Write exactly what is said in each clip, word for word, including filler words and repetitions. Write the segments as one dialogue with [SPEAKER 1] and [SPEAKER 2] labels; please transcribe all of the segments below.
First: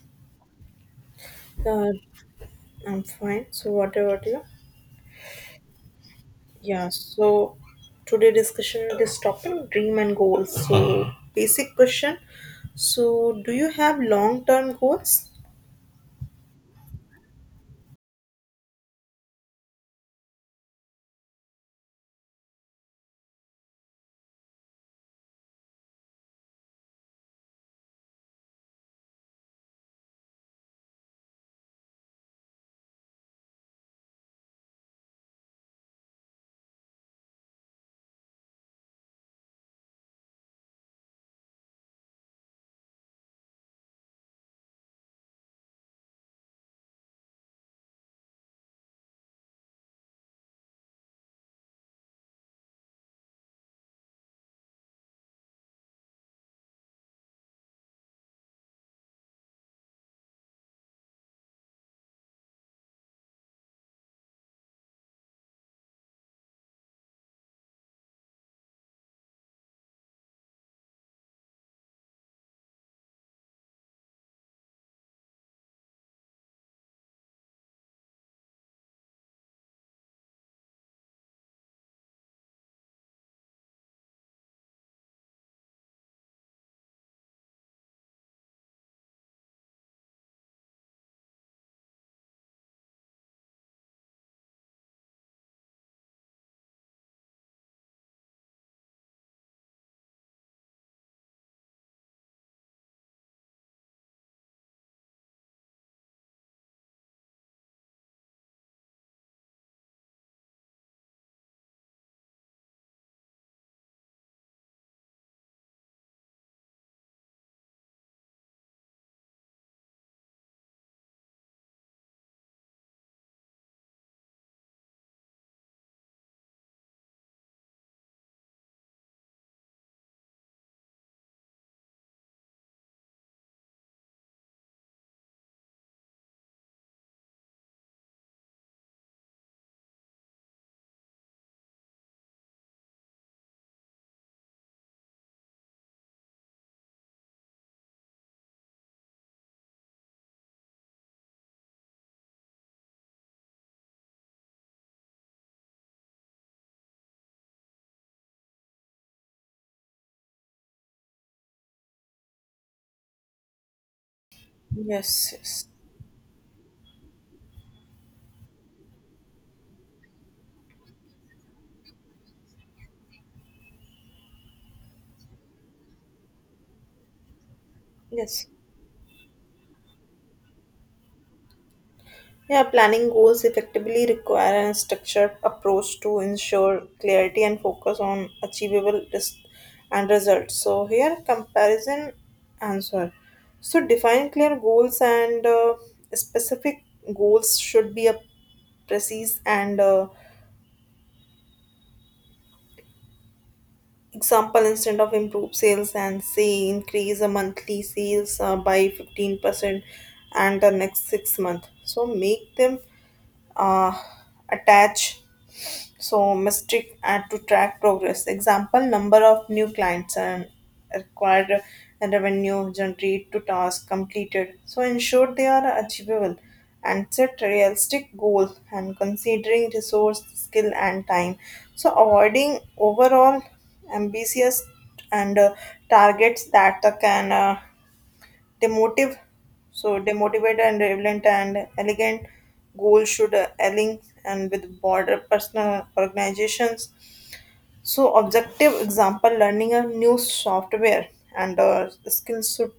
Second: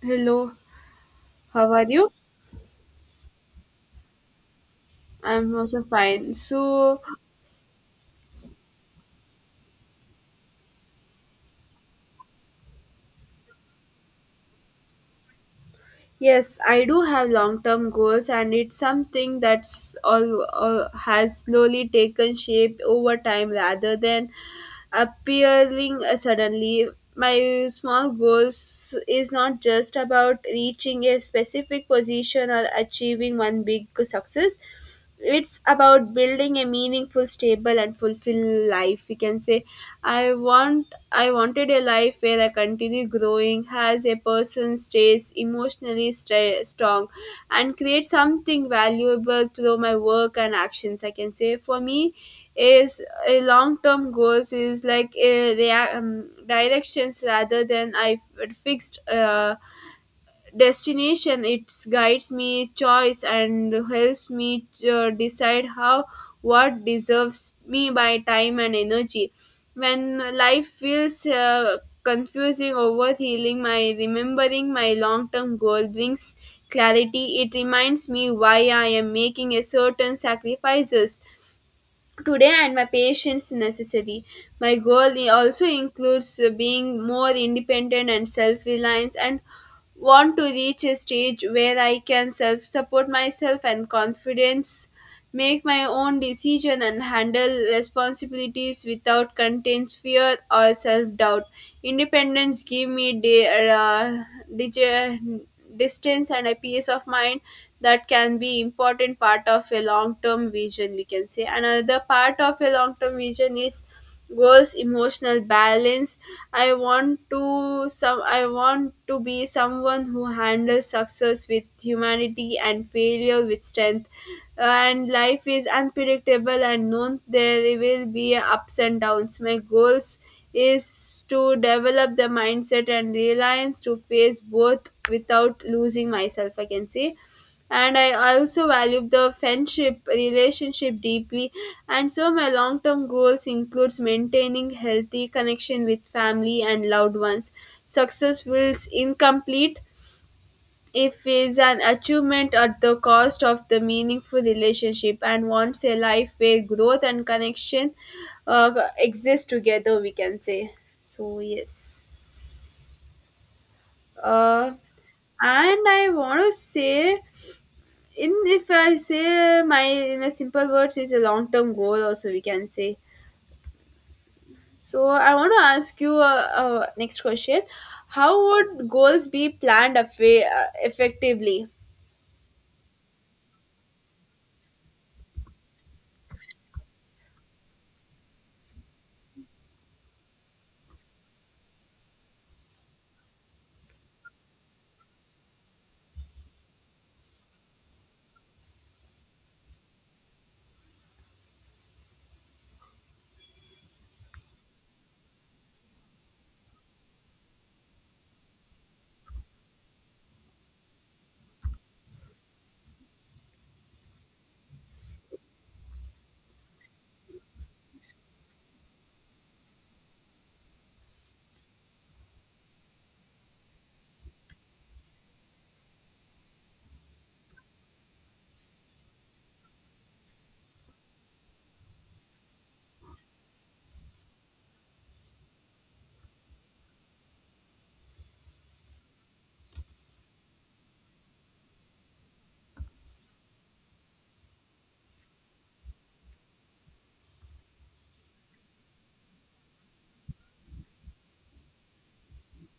[SPEAKER 1] Hello, how are
[SPEAKER 2] Uh,
[SPEAKER 1] you?
[SPEAKER 2] I'm fine. So, what about you?
[SPEAKER 1] I'm also fine.
[SPEAKER 2] Yeah.
[SPEAKER 1] So,
[SPEAKER 2] So, today discussion this topic dream and goals. So, basic question. So, do you have long term goals?
[SPEAKER 1] yes, I do have long-term goals, and it's something that's all, all has slowly taken shape over time rather than appearing uh, suddenly. My small goals is not just about reaching a specific position or achieving one big success. It's about building a meaningful, stable, and fulfilled life. We can say, I want, I wanted a life where I continue growing, as a person stays emotionally sta strong, and create something valuable through my work and actions. I can say, for me, is a long term goals is like a rea- um, directions rather than I f- fixed uh, destination. It guides me choice and helps me uh, decide how what deserves me by time and energy when life feels uh, confusing over healing my remembering my long term goal brings clarity. It reminds me why I am making a certain sacrifices today and my patience necessary. My goal i- also includes uh, being more independent and self-reliant and want to reach a stage where I can self-support myself and confidence, make my own decision and handle responsibilities without contains fear or self-doubt. Independence give me de- uh, dig- distance and a peace of mind that can be important part of a long term vision. We can say another part of a long term vision is goals emotional balance. i want to some I want to be someone who handles success with humanity and failure with strength. Uh, and life is unpredictable and known there will be ups and downs. My goals is to develop the mindset and reliance to face both without losing myself, I can say. And I also value the friendship relationship deeply. And so my long-term goals includes maintaining healthy connection with family and loved ones. Success feels incomplete if is an achievement at the cost of the meaningful relationship and wants a life where growth and connection uh, exist together, we can say. So yes, uh,
[SPEAKER 2] Yes. Yes.
[SPEAKER 1] and I want to say, in if I say my in a simple words is a long term goal also, we can say. So I want to ask you uh, uh, next question, how
[SPEAKER 2] Yes.
[SPEAKER 1] would goals be planned affa- uh, effectively?
[SPEAKER 2] Yeah. Planning goals effectively require a structured approach to ensure clarity and focus on achievable res- and results. So, here comparison answer. So, define clear goals and uh, specific goals should be a precise and uh, example instead of improve sales and say increase the monthly sales uh, by fifteen percent and the next six months so make them uh, attach. So Mystic add to track progress. Example, number of new clients and acquired and revenue generate to task completed. So ensure they are achievable and set realistic goal and considering resource, skill and time. So avoiding overall ambitious and uh, targets that uh, can uh, demotive, so demotivated and relevant and elegant goals should uh, align and with broader personal organizations, so objective example learning a new software and uh, skills should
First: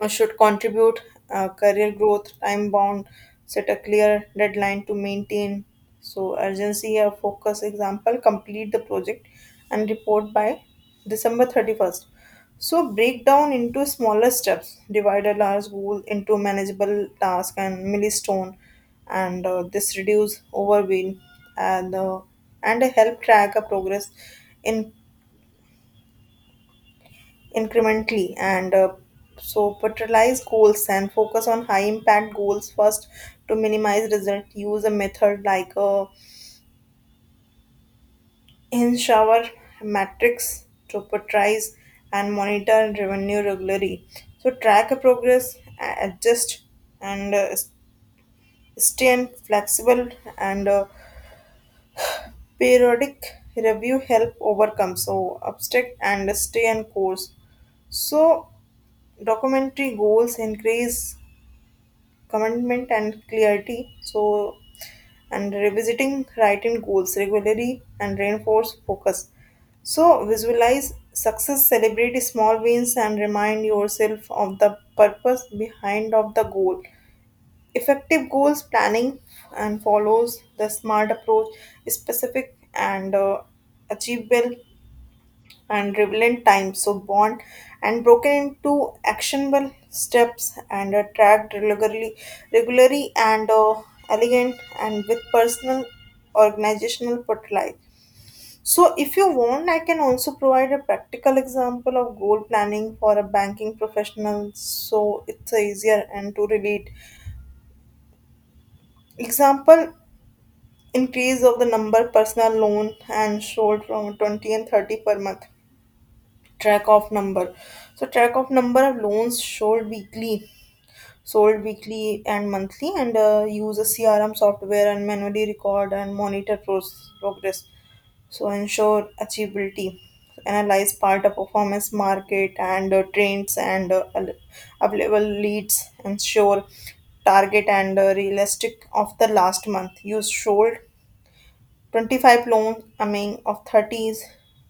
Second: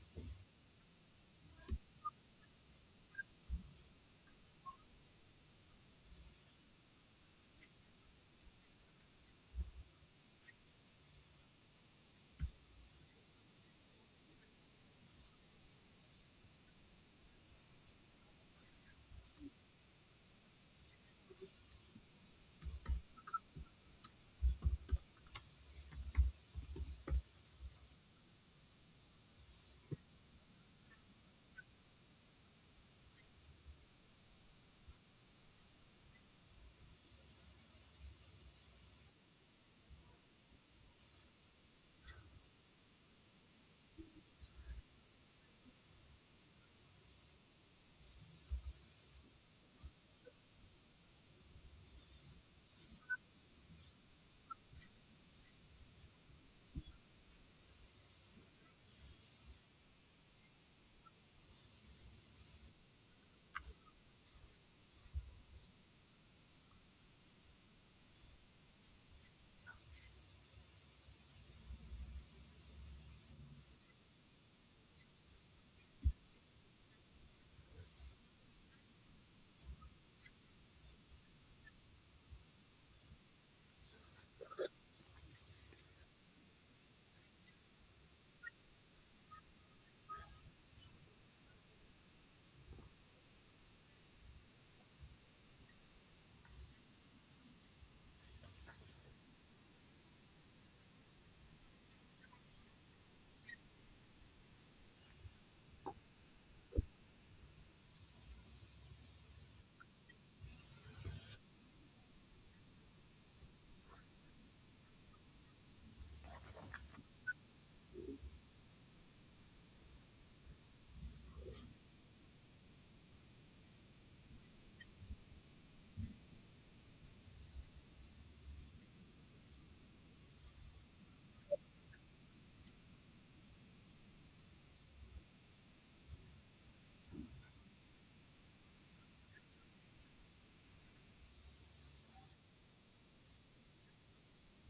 [SPEAKER 2] uh, should contribute uh, career growth time bound, set a clear deadline to maintain so urgency or focus example complete the project and report by December thirty-first. So break down into smaller steps, divide a large goal into manageable task and milestone, and uh, this reduce overwhelm and uh, and help track a progress in incrementally, and uh, so prioritize goals and focus on high impact goals first to minimize result, use a method like a in shower matrix to prioritize and monitor revenue regularly. So track a progress, a- adjust and uh, s- stay in flexible and uh, periodic review help overcome so obstacle and stay on course. So documentary goals increase commitment and clarity. So, and revisiting writing goals regularly and reinforce focus. So, visualize success, celebrate small wins, and remind yourself of the purpose behind of the goal. Effective goals planning and follows the smart approach specific and uh, achievable and relevant time so bond and broken into actionable steps and are tracked regularly regularly and uh, elegant and with personal organizational portfolio. So if you want, I can also provide a practical example of goal planning for a banking professional so it's easier and to relate. Example, increase of the number personal loan and sold from twenty and thirty per month, track of number. So track of number of loans sold weekly, sold weekly and monthly, and uh, use a C R M software and manually record and monitor pros- progress. So ensure achievability, analyze part of performance, market and uh, trends and uh, al- available leads, ensure target and uh, realistic of the last month. Use sold twenty-five loans, I mean of thirty is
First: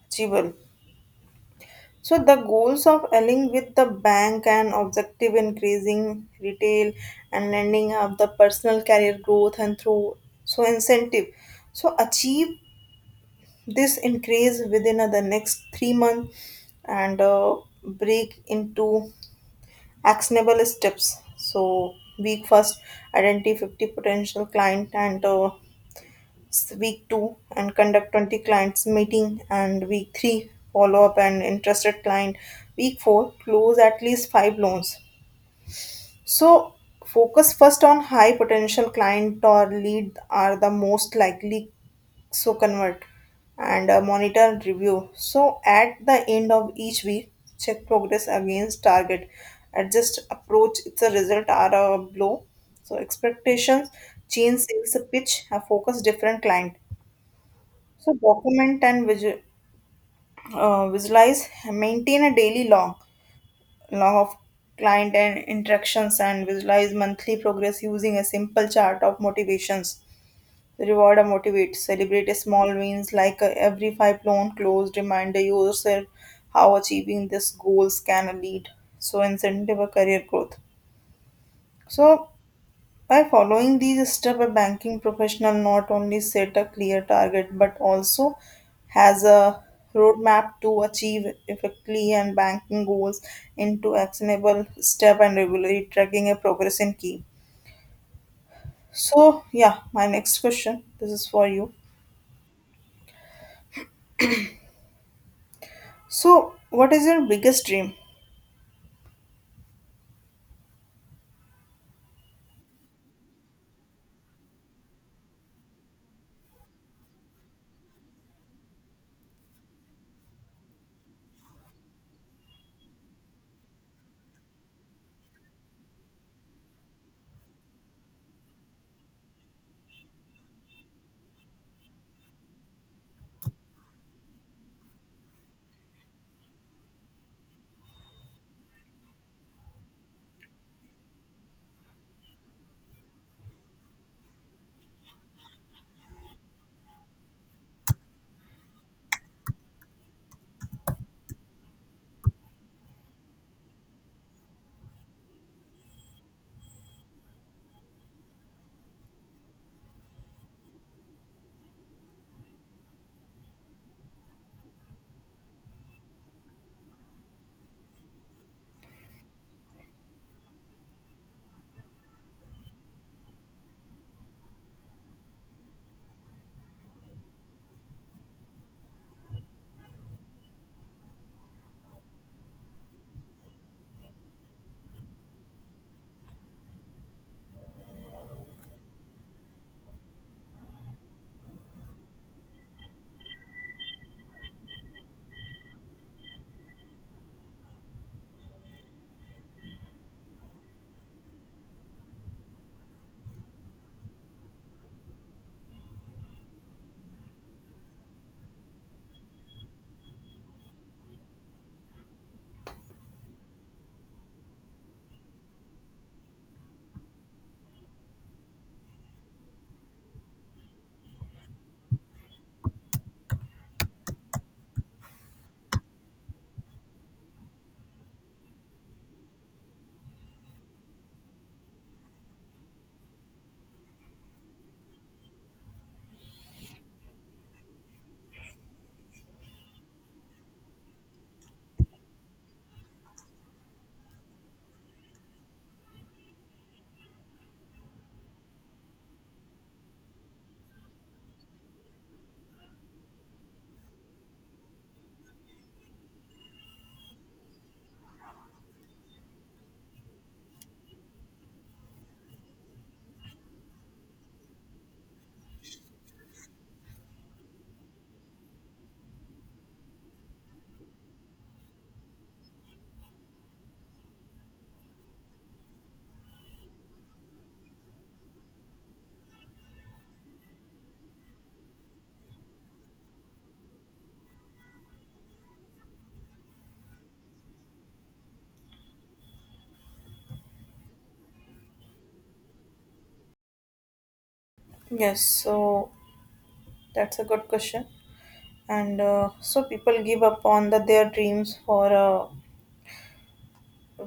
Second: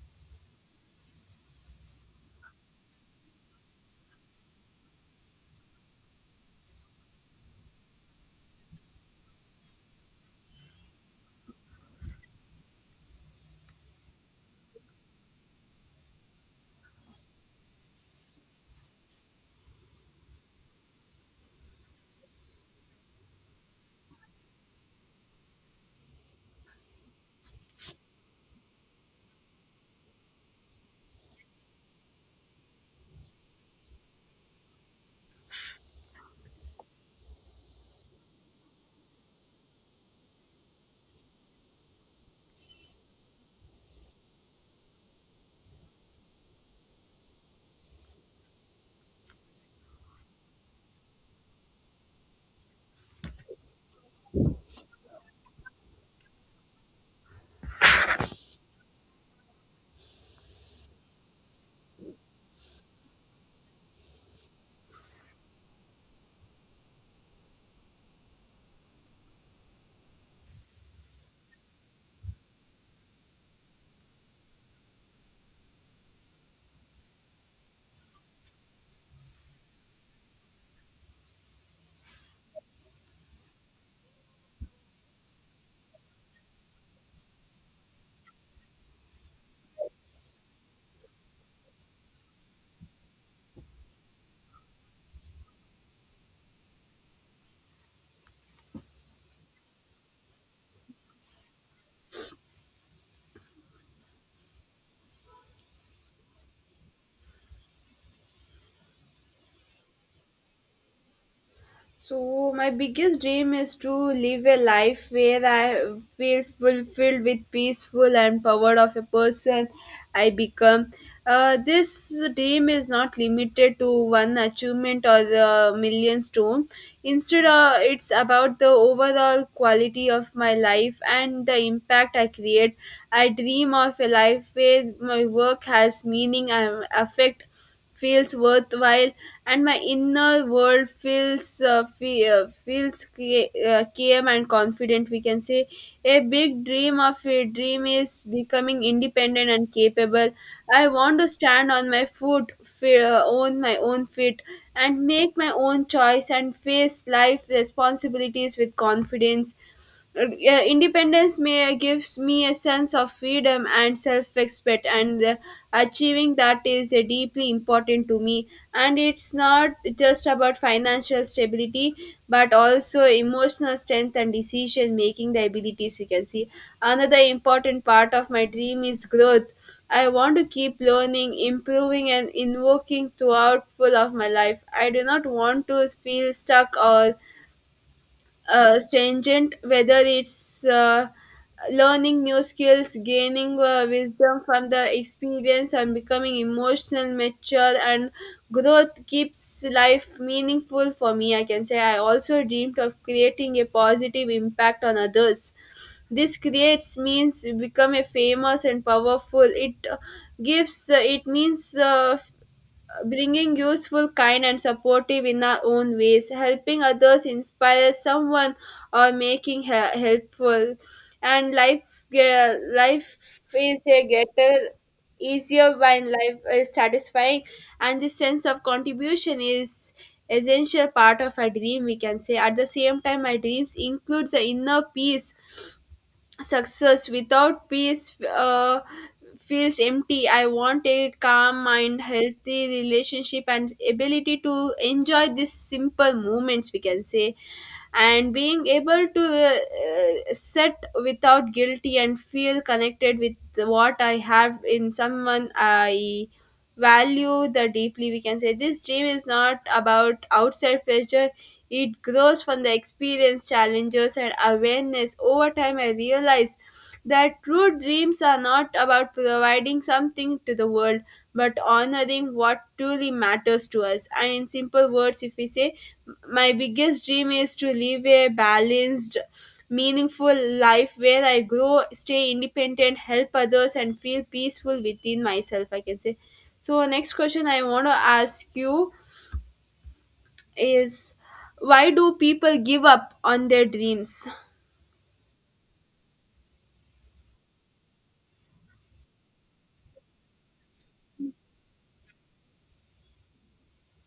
[SPEAKER 2] achievable. So the goals of aligning with the bank and objective increasing retail and lending up the personal career growth and through so incentive. So achieve this increase within uh, the next three months and uh, break into actionable steps. So week first, identify fifty potential client and uh, week two and conduct twenty clients meeting and week three follow up and interested client, week four close at least five loans, so focus first on high potential client or lead are the most likely so convert, and uh, monitor and review. So at the end of each week, check progress against target, adjust approach if the result are a blow so expectations, change sales pitch a focus different client. So document and visu- uh, visualize, maintain a daily log, log of client and interactions, and visualize monthly progress using a simple chart of motivations. Reward or motivate, celebrate small wins like uh, every five loan closed, reminder yourself how achieving these goals can lead. So incentive a career growth. So by following these steps, a banking professional not only set a clear target but also has a roadmap to achieve effectively and banking goals into actionable step and regularly tracking a progress in key. So yeah, my next question. This is for you. So what is your biggest dream?
[SPEAKER 1] So my biggest dream is to live a life where I feel fulfilled with peaceful and power of a person I become. Uh, this dream is not limited to one achievement or the million stone. Instead, uh, it's about the overall quality of my life and the impact I create. I dream of a life where my work has meaning and affect feels worthwhile and my inner world feels uh, fe- uh, feels ca- uh, calm and confident, we can say. A big dream of a dream is becoming independent and capable. I want to stand on my foot fe- uh, own my own feet and make my own choice and face life responsibilities with confidence. Uh, uh, independence may uh, gives me a sense of freedom and self-respect, and uh, achieving that is uh, deeply important to me, and it's not just about financial stability but also emotional strength and decision making the abilities, we can see. Another important part of my dream is growth. I want to keep learning improving and invoking throughout full of my life. I do not want to feel stuck or uh, stringent, whether it's uh, learning new skills, gaining uh, wisdom from the experience, and becoming emotional, mature, and growth keeps life meaningful for me. I can say I also dreamed of creating a positive impact on others. This creates means become a famous and powerful. It uh, gives uh, it means uh, bringing useful, kind, and supportive in our own ways, helping others inspire someone, or making he- helpful. And life, ge- life is a getter easier when life is satisfying, and this sense of contribution is essential part of a dream, we can say. At the same time my dreams includes the inner peace. Success without peace uh, feels empty. I want a calm mind, healthy relationship, and ability to enjoy these simple moments, we can say. And being able to uh, uh, set without guilty and feel connected with what I have in someone I value the deeply, we can say. This dream is not about outside pressure. It grows from the experience, challenges, and awareness. Over time, I realized that true dreams are not about providing something to the world, but honoring what truly matters to us. And in simple words, if we say, my biggest dream is to live a balanced, meaningful life where I grow, stay independent, help others, and feel peaceful within myself, I can say. So, next question I want to ask you is why do people give up on their dreams?
[SPEAKER 2] Yes, so that's a good question. And uh, so people give up on the, their dreams for uh,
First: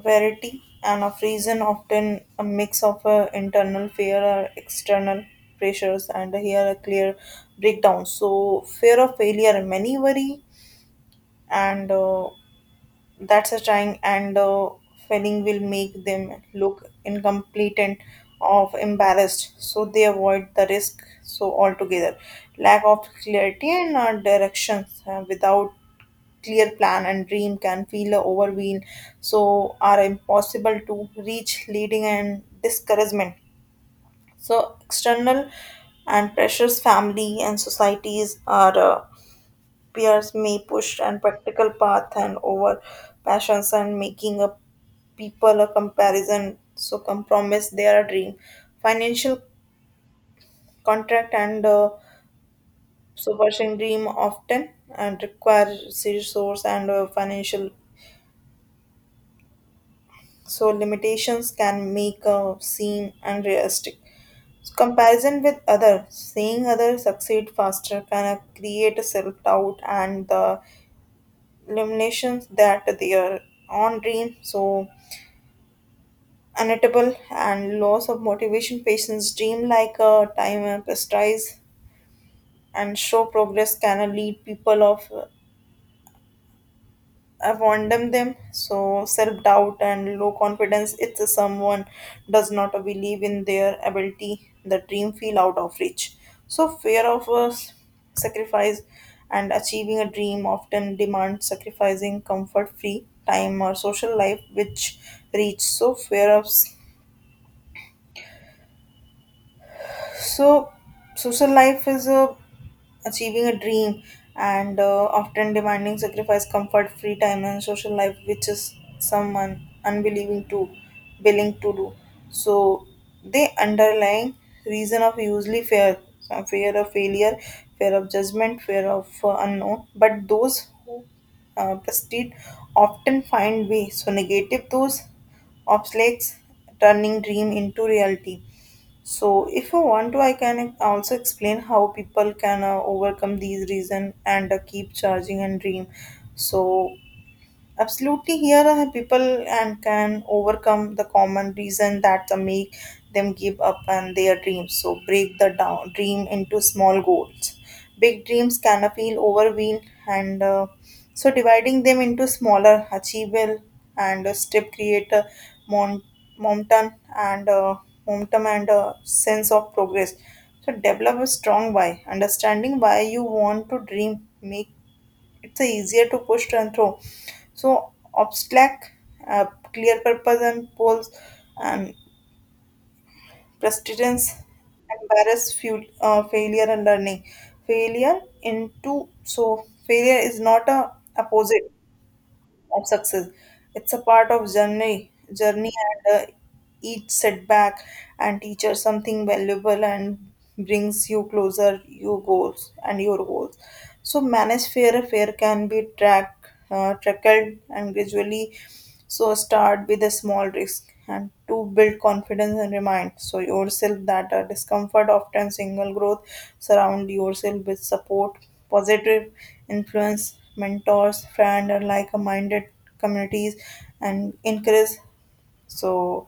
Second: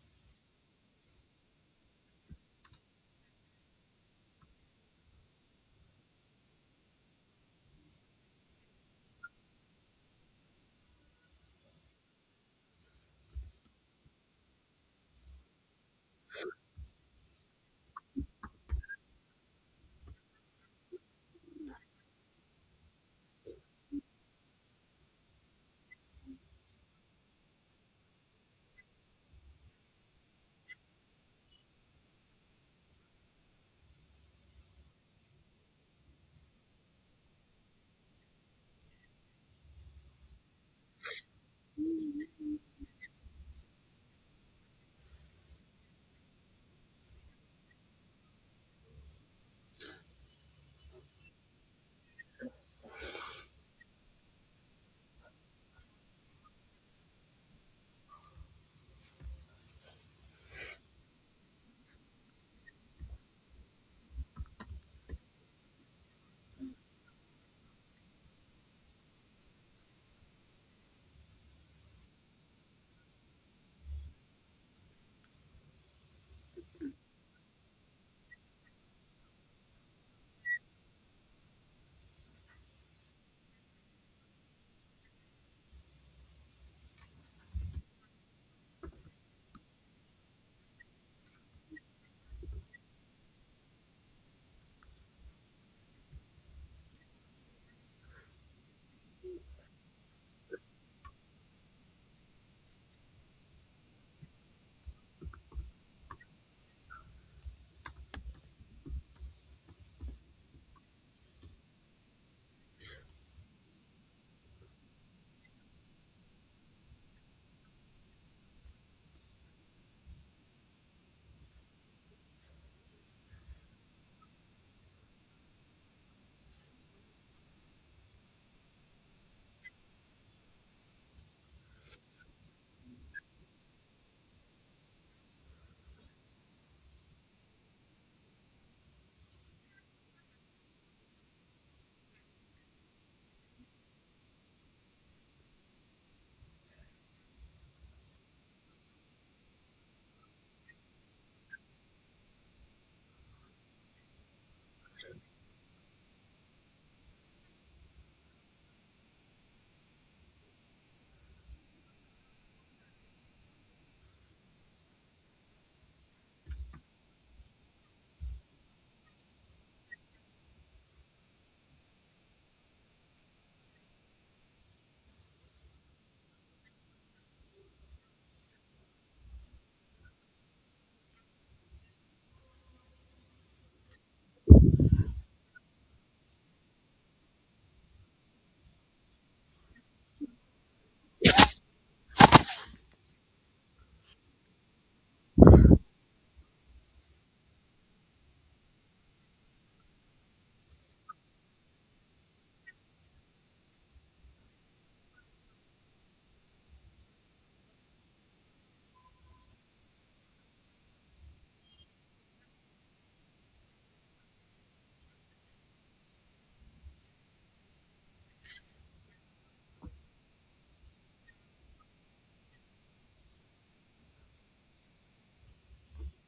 [SPEAKER 2] Verity and of reason, often a mix of uh, internal fear or external pressures, and here a clear breakdown. So fear of failure, many worry and uh, that's a trying, and uh, failing will make them look incomplete and of embarrassed, so they avoid the risk so altogether. Lack of clarity and uh, directions, uh, without clear plan and dream can feel overwhelmed so are impossible to reach, leading and discouragement. So external and pressures, family and societies are uh, peers may push and practical path and over passions and making a people a comparison so compromise their dream. Financial contract and uh, superstition dream often and require resource and uh, financial so limitations can make a seem unrealistic. So comparison with others, seeing others succeed faster can uh, create a self-doubt and the limitations that their own dream so unatable, and loss of motivation patients dream like a time and prestige and show progress can lead people of I've condemned them. So self doubt and low confidence. It's a someone does not believe in their ability, the dream feel out of reach. So fear of uh, sacrifice and achieving a dream often demands sacrificing comfort, free time or social life, which reach so fear of. So social life is uh, achieving a dream and uh, often demanding sacrifice, comfort, free time, and social life, which is someone unbelieving to willing to do. So the underlying reason of usually fear, uh, fear of failure, fear of judgment, fear of uh, unknown. But those who uh, prestige often find ways to negative those obstacles, turning dream into reality. So if you want to, I can also explain how people can uh, overcome these reasons and uh, keep charging and dream. So, absolutely, here are people and can overcome the common reason that the make them give up on their dreams. So break the down dream into small goals. Big dreams can feel overwhelmed, and uh, so dividing them into smaller, achievable, and uh, step create a mon- momentum and uh, momentum and a sense of progress. So develop a strong why. Understanding why you want to dream make it's a easier to push and throw. So obstacle, uh, clear purpose and goals, and persistence. Embarrass fuel, uh, failure and learning. Failure into so failure is not a opposite of success. It's a part of journey, journey, and uh, each setback and teaches something valuable and brings you closer your goals and your goals. So manage fear. Fear can be track, uh, trackled and gradually. So start with a small risk and to build confidence and remind so yourself that uh, discomfort often single growth. Surround yourself with support positive influence, mentors, friend, and like-minded communities, and encourage so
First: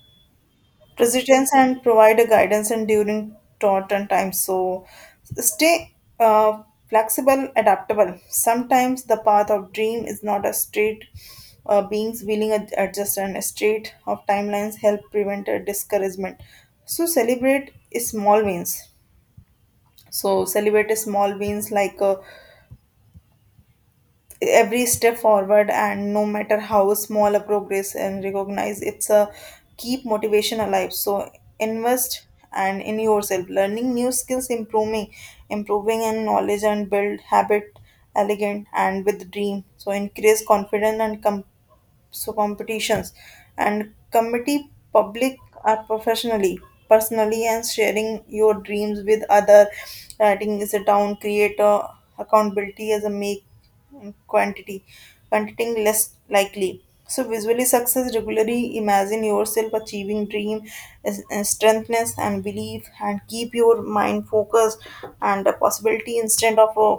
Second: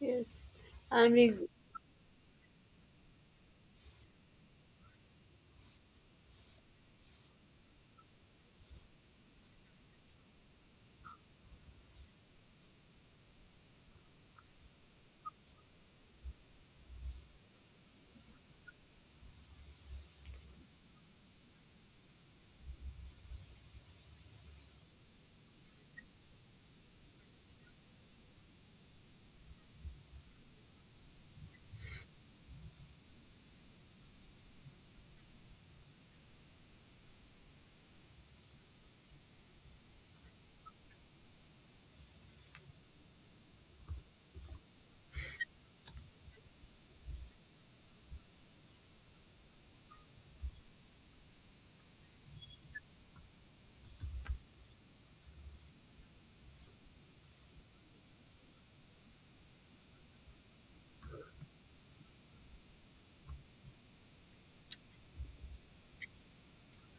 [SPEAKER 1] Yes, and we
[SPEAKER 2] resilience and provide a guidance and during certain times. So stay uh, flexible, adaptable. Sometimes the path of dream is not a straight. Uh, beings willing to adjust and straight of timelines help prevent a discouragement. So celebrate small wins. So celebrate small wins like uh, every step forward and no matter how small a progress and recognize it's a keep motivation alive, so invest and in yourself, learning new skills, improving improving in knowledge and build habit elegant and with dream, so increase confidence and com- so competitions and committee public are professionally personally and sharing your dreams with other, writing is a down creator accountability as a make quantity quantitating less likely. So visually success regularly, imagine yourself achieving dream is- and strengthness and belief and keep your mind focused and the possibility instead of a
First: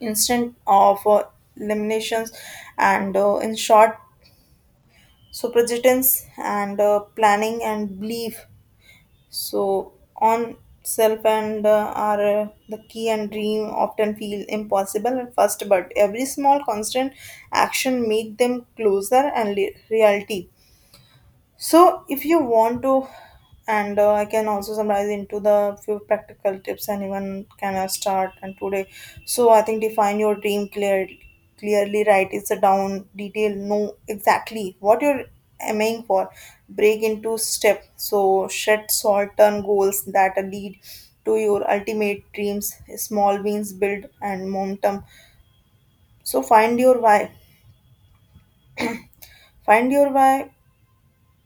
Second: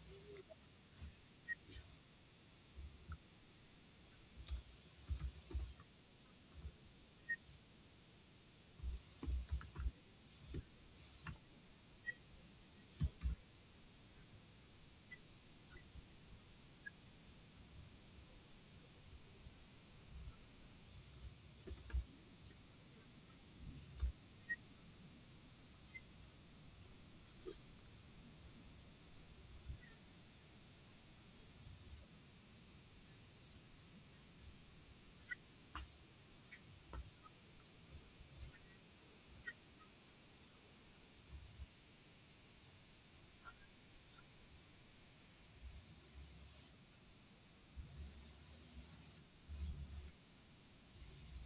[SPEAKER 2] instant of uh, eliminations and uh, in short, so projections and uh, planning and belief so on self and uh, are uh, the key and dream often feel impossible at first but every small constant action make them closer and li- reality. So if you want to, and uh, I can also summarize into the few practical tips anyone can uh, start and today. So I think define your dream clearly. Clearly, write it down detail. Know exactly what you're aiming for. Break into step. So set short term goals that lead to your ultimate dreams. Small wins build and momentum. So find your why. Find your why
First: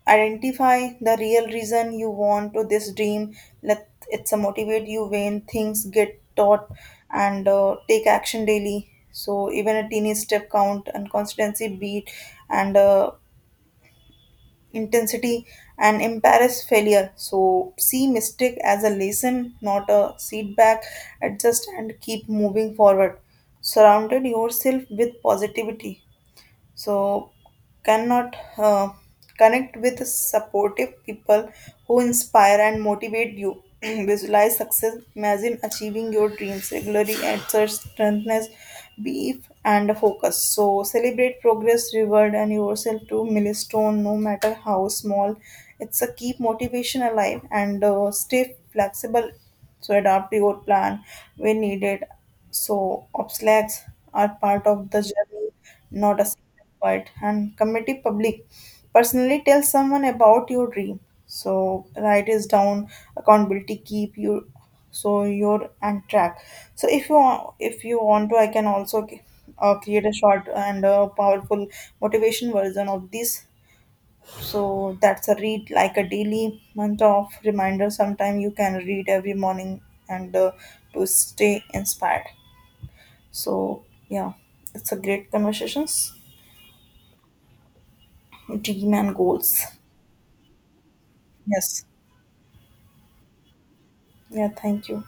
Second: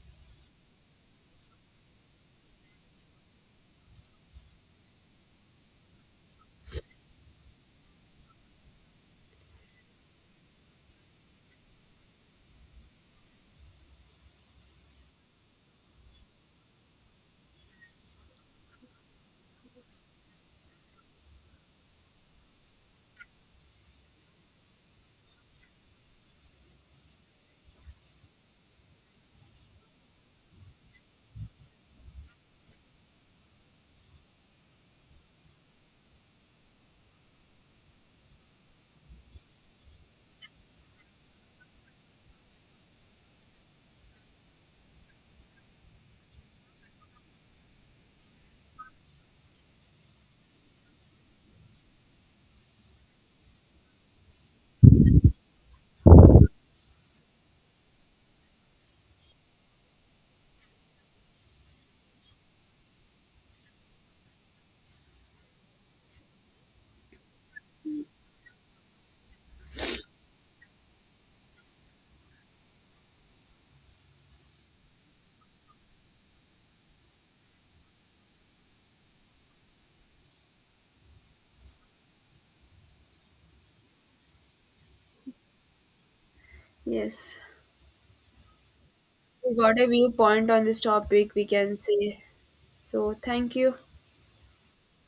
[SPEAKER 2] identify the real reason you want to this dream, let it's a motivate you when things get taught, and uh, take action daily so even a teeny step count and constancy beat and uh, intensity and embarrass failure. So see mistake as a lesson, not a setback, adjust and keep moving forward. Surrounded yourself with positivity, so cannot uh, connect with supportive people who inspire and motivate you visualize success, imagine achieving your dreams regularly, exert strengthness, belief and focus. So celebrate progress, reward and yourself to milestone no matter how small, it's a keep motivation alive and uh, stay flexible, so adapt your plan when needed so obstacles are part of the journey, not a single fight. And committee public personally, tell someone about your dream. So write is down accountability keep you so you're on track. So if you want, if you want to, I can also c- uh, create a short and a powerful motivation version of this. So that's a read like a daily month of reminder. Sometime you can read every morning and uh, to stay inspired. So yeah, it's a great conversations.
[SPEAKER 1] yes
[SPEAKER 2] Dream and
[SPEAKER 1] we
[SPEAKER 2] goals.
[SPEAKER 1] got a viewpoint on this topic. We can
[SPEAKER 2] Yes.
[SPEAKER 1] say so. Thank you.
[SPEAKER 2] Yeah, thank you.